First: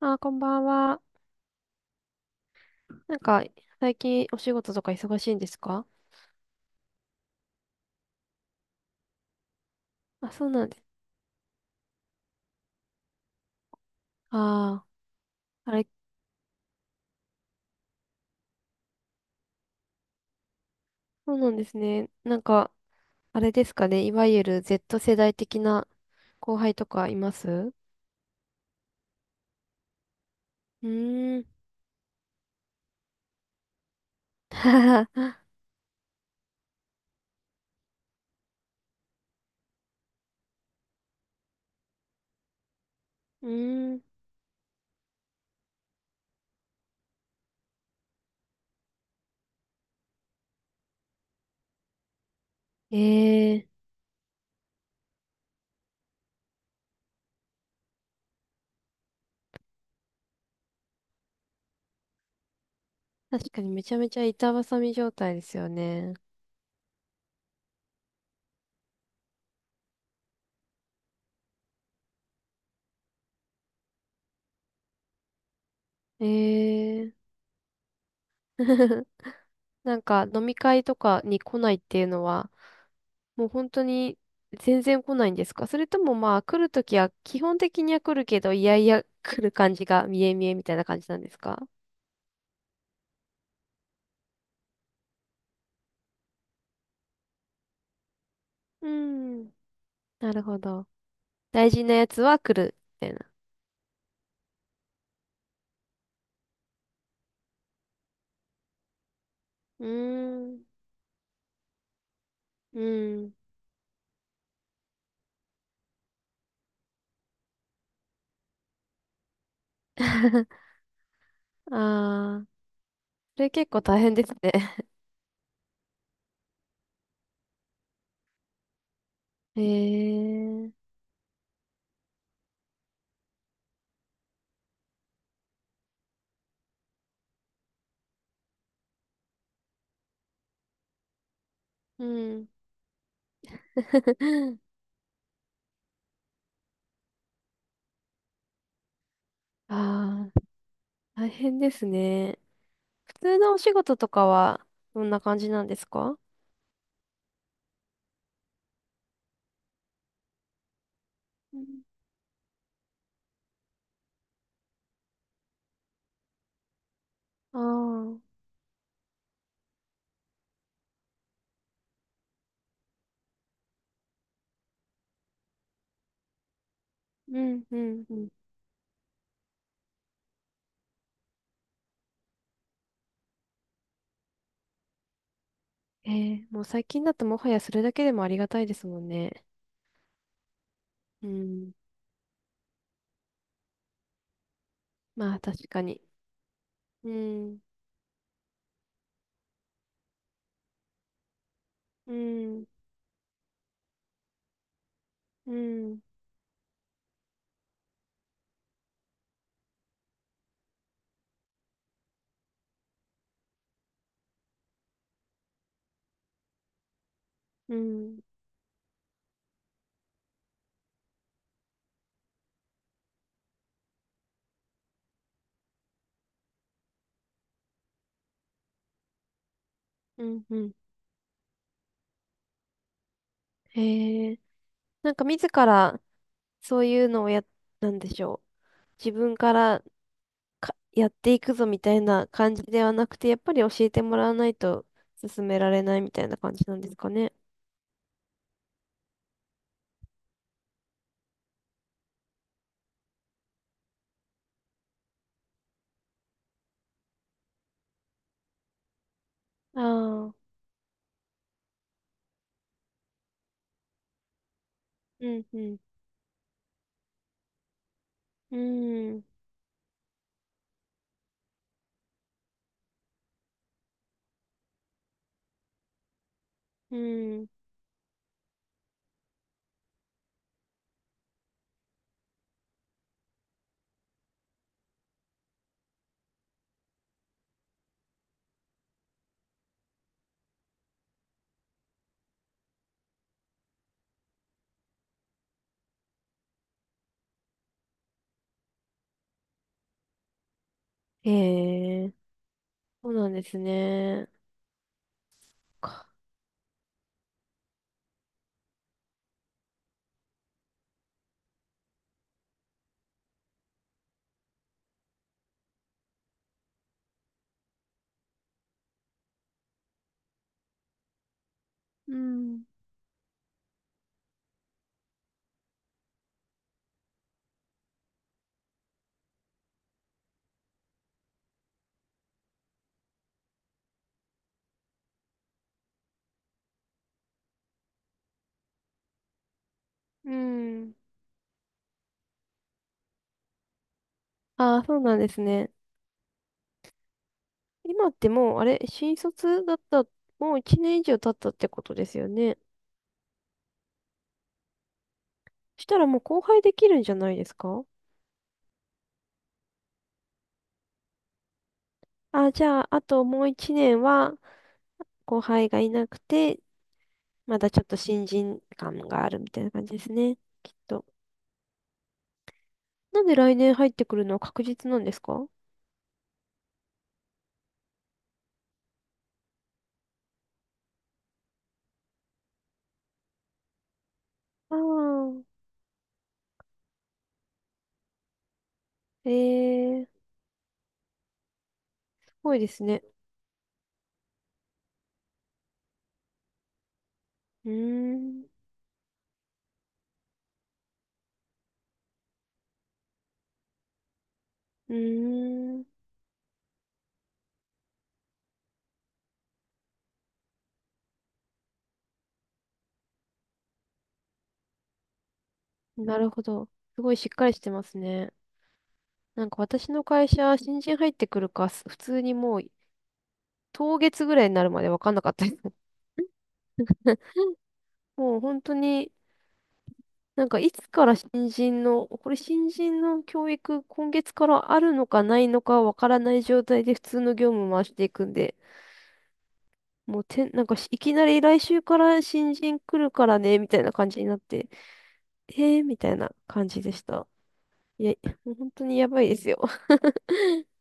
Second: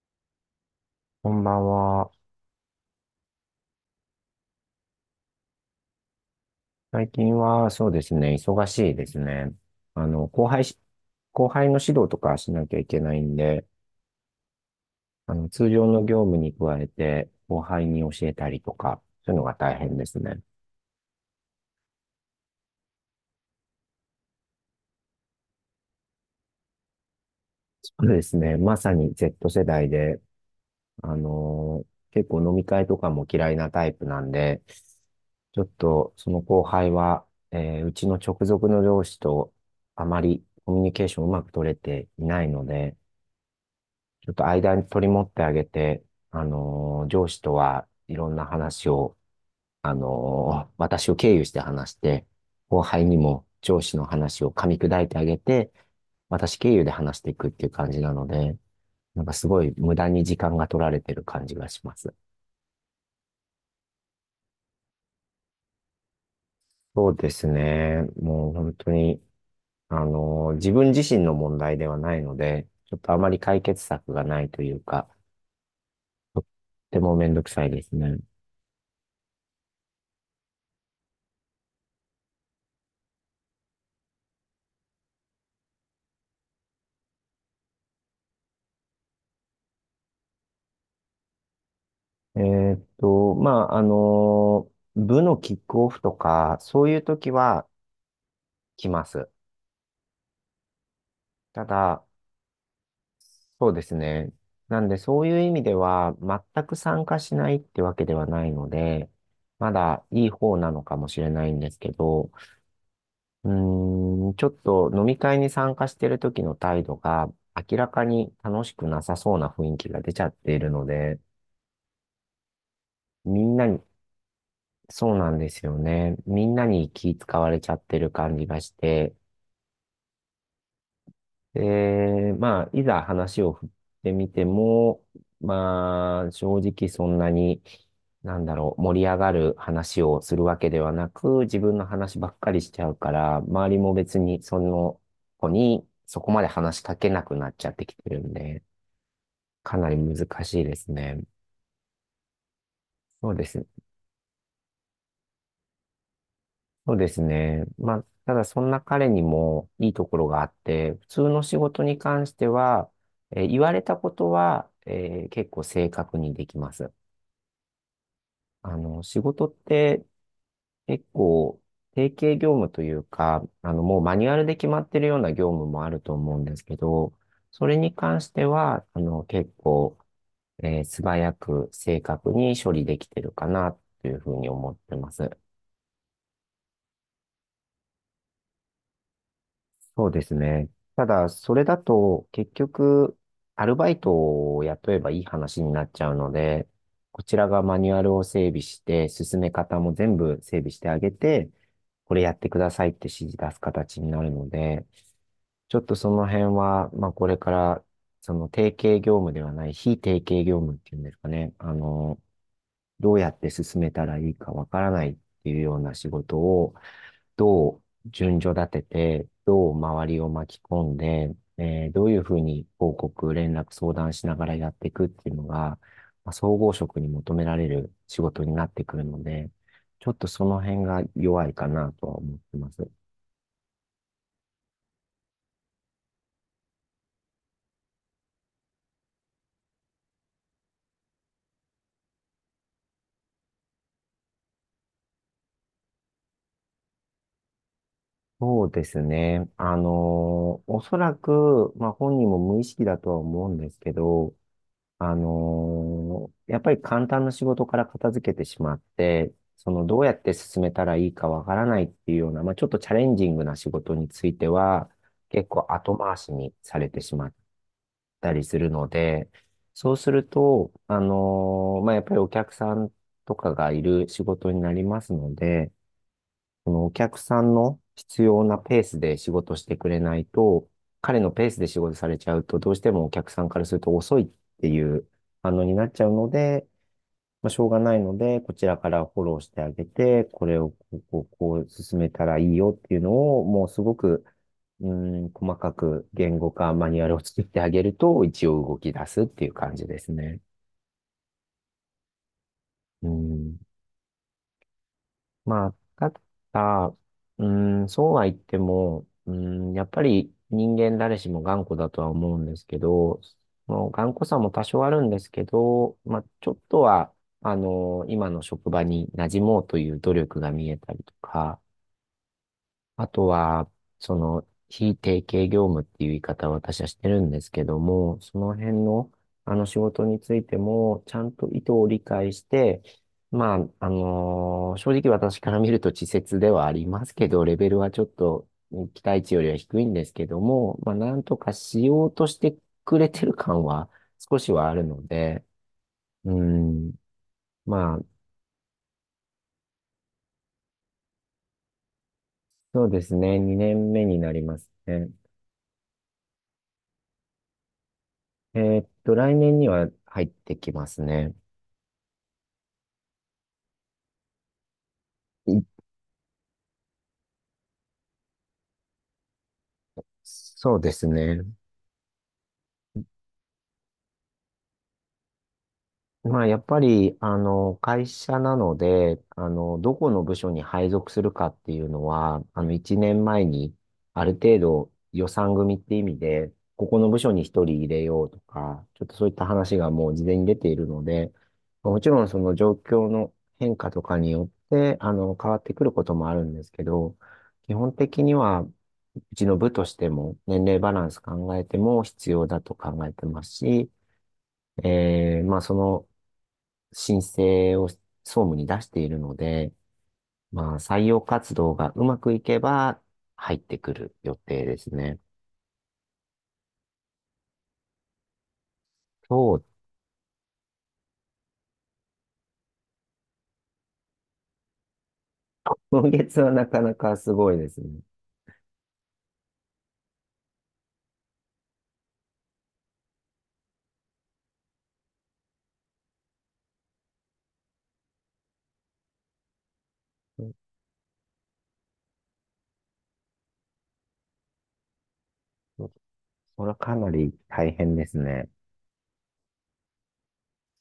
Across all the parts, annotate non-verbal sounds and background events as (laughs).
あー、こんばんは。こんばんは。なんか、最近お仕事とか忙しいんですか？最近はそうですね、忙しいですね。あの、あ、後そう輩なんでし、す。後輩の指導とかしなきゃいけないんで、ああ、通あれ、常の業務に加えて、後輩に教えたりとか、そういうのが大変ですね。そうなんですね。なんか、あれですかね。いわゆる Z 世代的な後輩とかいます？うそうですね、まさに Z 世代で、あーん。の、結構飲み会とかも嫌いなタイプなんで、ちょっとその後輩は、うちの直属の上司とあまりコミュニケーションうまく取れていないので、(laughs) うーん。ちょっと間に取り持ってあげて、上司とはいろんな話を、私を経由して話して、後輩にもええ上司の話を噛み砕いてあげて、私経由で話していくっていう感じなので、なんかすごい無駄に時間が取られてる感じがします。ー。確かにめちゃめちゃ板挟み状態ですよね。そうですね。もう本当に、自分自身の問題ではないので、ちょっとあまり解決策がないというか、えとってもめえ。 んどくさいですね。(laughs) なんか飲み会とかに来ないっていうのは、もう本当に全然来ないんですか？それともまあ来るときは基本的には来るけど、いやいや来る感じが見え見えみたいな感じなんですか？まあ、あの部のキックオフとか、そういう時は来うます。ーん。なるほど。た大事なだ、やつは来るみたいな。そうですね。なんで、そういう意味では、全く参加しないってわけではないので、まうーだいい方ん。なのかもしれないんですけど、うーん。ちょっと飲み会に参加してる時の態度が、明らかに楽しくなさそうな雰囲気が出ちゃってい (laughs) るので、ああ、みそれんな結に、構大変ですね。そうなんですよね。みんなに気使われちゃってる感じがして、(laughs) へえ。で、まあ、いざ話を振ってみても、まあ、正直そんなに、なんだろう、盛り上がる話をするわけではなく、自分のう話ばっん。かりしちゃうから、周りも別にそ (laughs) の子にそこまで話しかけなくなっちゃってきてるんで、かなり難ああ、しいですね。大変ですね。普そう通でのおすね。仕事とかはどんな感じなんですか？そうですね。まあ、ただそんな彼にもいいところがあって、普通の仕事に関しては、言われたことは、結構正確にできます。ああー、仕事って結構定型業務というか、もうマニュアルで決まってるような業務もあると思うんですけど、うんそれうにんう関ん。しては、結構、素早く正確に処理できてるかなというふうに思ってます。ええ、もう最近だともはやそれだけでもありがたいですもんね。そうですね。たうだ、それん。だと、結局、アルバイトを雇えばいいまあ話確になかっに。ちゃうので、うこちらん、がマニュアルを整備して、進め方も全部整備してあげて、うこれやってくん、ださいって指示出す形になるので、うちょっとん、その辺は、まあこれから、その定型業務ではない、非定型業務っていうんですかね、どうやって進めたらいいかわからないっていうような仕事を、どううん、順序立てて、どう周りを巻き込んで、どういうふうに報告、連絡、相談しながらやっていくっていうのが、まあ、総合職に求められる仕事になってくるので、ちょっうとそん、うのん。辺が弱いかなとは思ってます。へえ。なんか自らそういうのをや、なんでしょう。自分からかやっていくぞみたいな感じではなくて、やっぱり教えてもらわないと進められないみたいな感じなんですかね。そうですね。おそらく、まあ本人も無意識だとは思うんですけど、やっぱり簡単な仕事から片付けてしまって、そのどうやってああ、進めたらいいかわからないっていうような、まあ、ちょっとチャレンジングな仕事については、うん、結う構ん、後回しにされてしまったりうするのん。で、そうすると、まあ、やっぱりお客さんとかがいる仕事になりますので、そのおう客さん。んの必要なペースで仕事してくれないと、彼のペースで仕事されちゃうと、どうしてもお客さんからすると遅いっていう反応になっちゃうので、まあ、しょうがないので、こちらからフォローしてあげて、これをこう、こう、こう進めたらいいよっていうのを、もうすごく、うん、細かく言語化、マニュアルを作ってあげると、一応動き出すっていう感じですね。へえ、うそうなんでん。すね。まあ、か、ただ、そうは言っても、やっぱり人間誰しも頑固だとは思うんですけど、もう頑固さも多少あるんですけど、まあ、ちょっとは、今の職場に馴染もうという努力が見えたりとか、うん。あとは、その、非定型業務っていう言い方を私はしてるんですけども、その辺の、あの仕事についても、ちゃんと意図を理解して、まあ、正直私から見ると稚拙ではありますけど、レベルはちょっとね期待値よりは低いんですけうども、まあ、ん。なんとかしようとしてくれてる感は少しはあああ、るそうのなんですで、ね。うん、まあ、今ってもう、あれ、新卒だった、もう1年以上経ったってことですよね。そうですね、2年目になりますね。そしたらもう後輩できるんじゃないですか？来年には入ってきますね。あ、じゃあ、あともう1年は後い輩がいなくて、まだちょっと新人感があるみたいな感じですね。きっそうでと。すね。なんで来年入ってくるのは確実なんですか？まあ、やっぱり、会社なので、どこの部署に配属するかっていうのは、1年前に、ある程ああ度予ー、算組って意味で、ここの部署に1人入れようとか、ちょっとそうえいった話がもえ、う事前に出ているので、もちろんそすのごいで状すね。況の変化とかによって、変わってくることもあるんですけど、う基本ー的にん。は、うちの部としても年齢バランス考えても必要だと考えてますし、うまあ、そーん。の申請を総務に出しているので、まあ、採用活動がうまくいけば入ってくる予定ですね。なるほど。すごいしっかりしてますね。なんそかう、私の会社、新人入ってくるか、す普通にもう、当月ぐらいになるまで分かんなかったです。今月はなかなかすごいですね。(laughs) もう本当に、なんかいつから新人の、これ新人の教育、今月からあるのかないのか分からない状態で普通の業務回していくんで、もうてん、なんかしいきなり来週から新人来るからね、みたいな感じになって、えーそみたいなそ感れはじでかしなた。り大変でいや、すね。もう本当にやばいですよ。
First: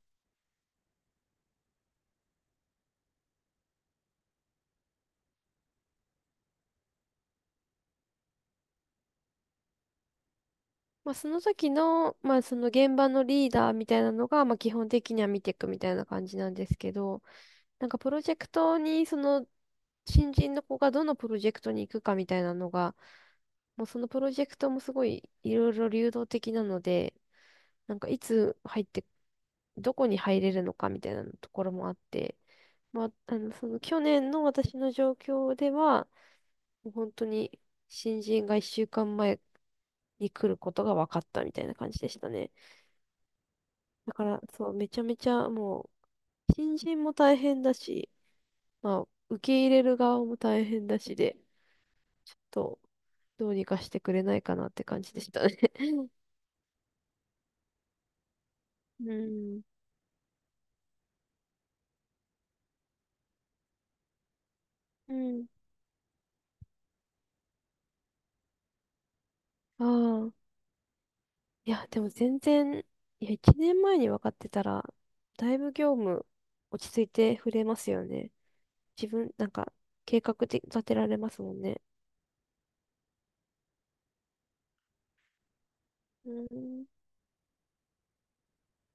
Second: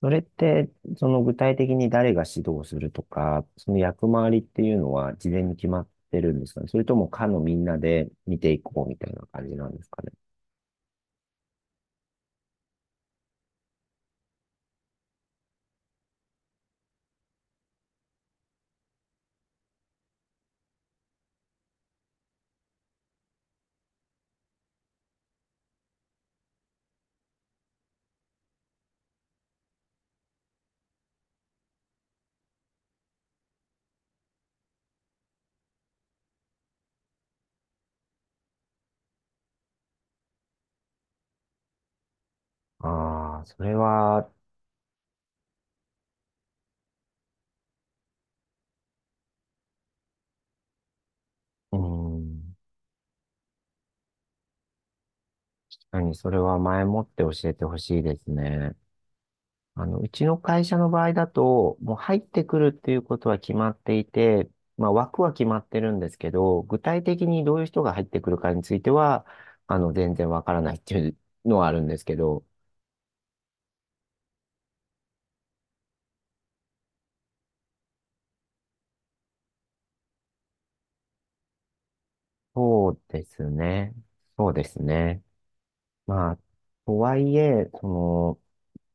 それって、その具体的に誰が指導するとか、その役回りっていうのは事前に決まってるんですかね。それとも課のみんなで見ていこうみたいな感じなんですかね。まあ、その時の、まあ、その現場のリーダーみたいなのが、まあ、基本的には見ていくみたいな感じなんですけど、なんかプロジェクトに、その、新人の子がどのプロジェクトに行くかみたいなのが、もうそのプロジェクトもすごいいろいろ流動的なので、なんかいつ入って、どこに入れるのかみたいなところもあって、まあ、あの、その去年の私の状況では、もう本当に新人が1週間前に来ることが分かったみたいな感じでしたね。ああ、それだかは。ら、そう、めちゃめちゃもう、新人も大変だし、まあ、受け入れる側も大変だしで、うーちょっん。と、どうにかしてくれないかなって感じでしたね。(laughs) 何、それは前もって教えてほしいですね。うん。うちの会社の場合だと、もう入ってくるっていうことは決まっていて、まあう枠は決ん。まってるんですけど、具体的にどういう人が入ってくるかについては、あ全然わあ。からないっていうのはいあるや、んでですもけ全ど、然、いや、1年前に分かってたら、だいぶ業務落ち着いて触れますよね。自分、なんか、計画で立てられますもんね。そうですね。そうですね。うまあ、ん。とはいえ、その、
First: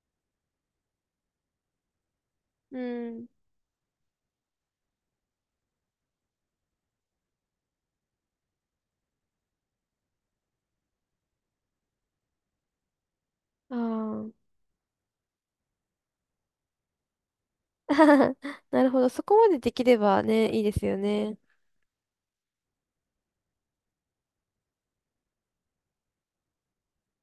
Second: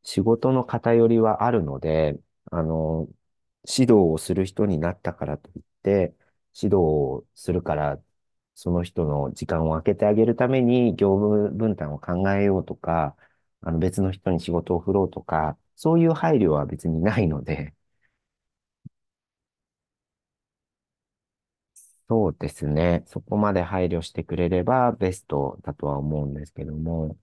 仕事の偏りはあるので、あうの、ん。指導をする人になったからといって、指導をするから、その人の時間を空けてあげるために業務分担を考えようとか、ああの別の人にあ。仕事を振ろうとか、そういう配慮は別にないので、(laughs) なるほど。そこまでできればね、いいですよね。そうですね。そこまで配慮してくれればベストだとは思うんですけども、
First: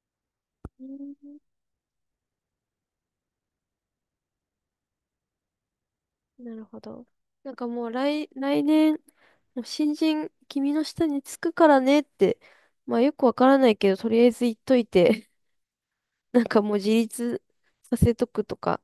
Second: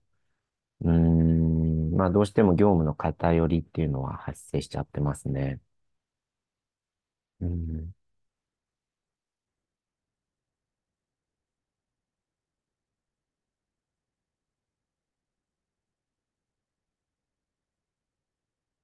うん、まあどうしても業務の偏りっていうのは発生しちゃってますね。なるほど。うなんかもうん。来、来年、もう新人、君の下につくからねって、まあよくわからないけど、とりあえず言っといて、(laughs) なんかもう自立させとくとか、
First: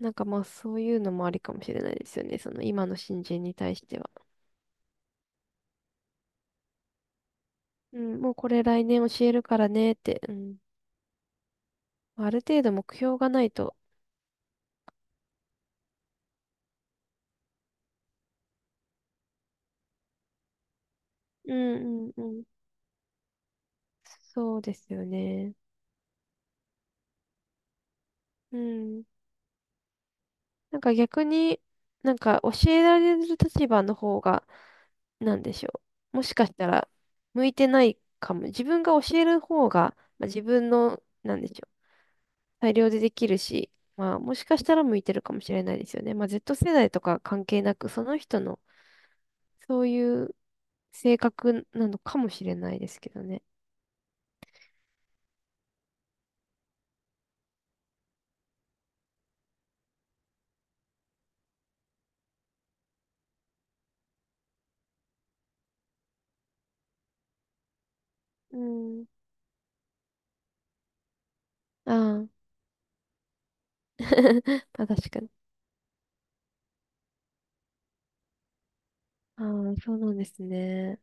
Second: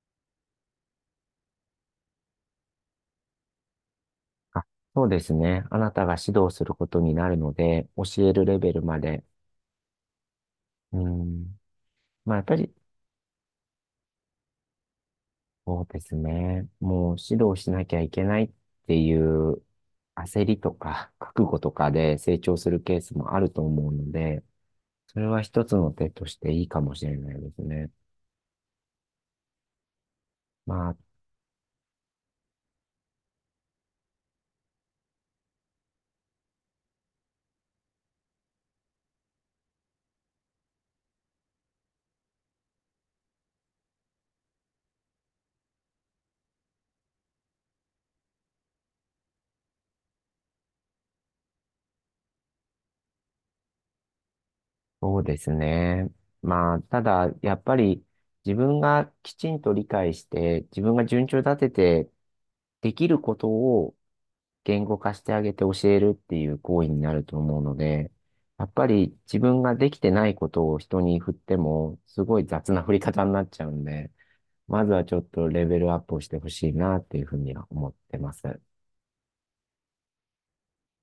なんかまあそういうのもありかもしれないですよね。その今の新人に対しては。あ、そうですね。あなたが指導することになるので、うん、教もえうるこレれベル来ま年で。教えるからねって、うん。うん。あまあ、るやっぱ程度り、目標がないと。そうですね。もう指導しなきゃいけないっていう焦りとか、(laughs) 覚う悟とかんうんでう成ん。長するケースもあると思うので、そうですよそれはね。一つの手としていいかもしれないですね。うん。なんまかあ、逆に、なんか教えられる立場の方が、なんでしょう。もしかしたら、向いてないかも。自分が教える方が、まあ、自分の、なんでしょう。裁量でできるし、まあ、もしかしたら向いてるかもしれないですよね。まあ、Z 世代とか関係なく、その人の、そういう性格なのかもしれないですけどね。そうですね。まあ、ただ、やっぱり自分がきちんと理解して、自分が順調立てて、できることを言語化してあげて教えるっていう行為になると思うので、うやっぱん。り自分ができてないことを人に振ってあも、すごいあ。雑な振り方になっちゃうんで、(laughs) ままあ、ずは確ちょかっに。とレベルアップをしてほしいなっていうふうには思ってます。ああ、そうなんですね。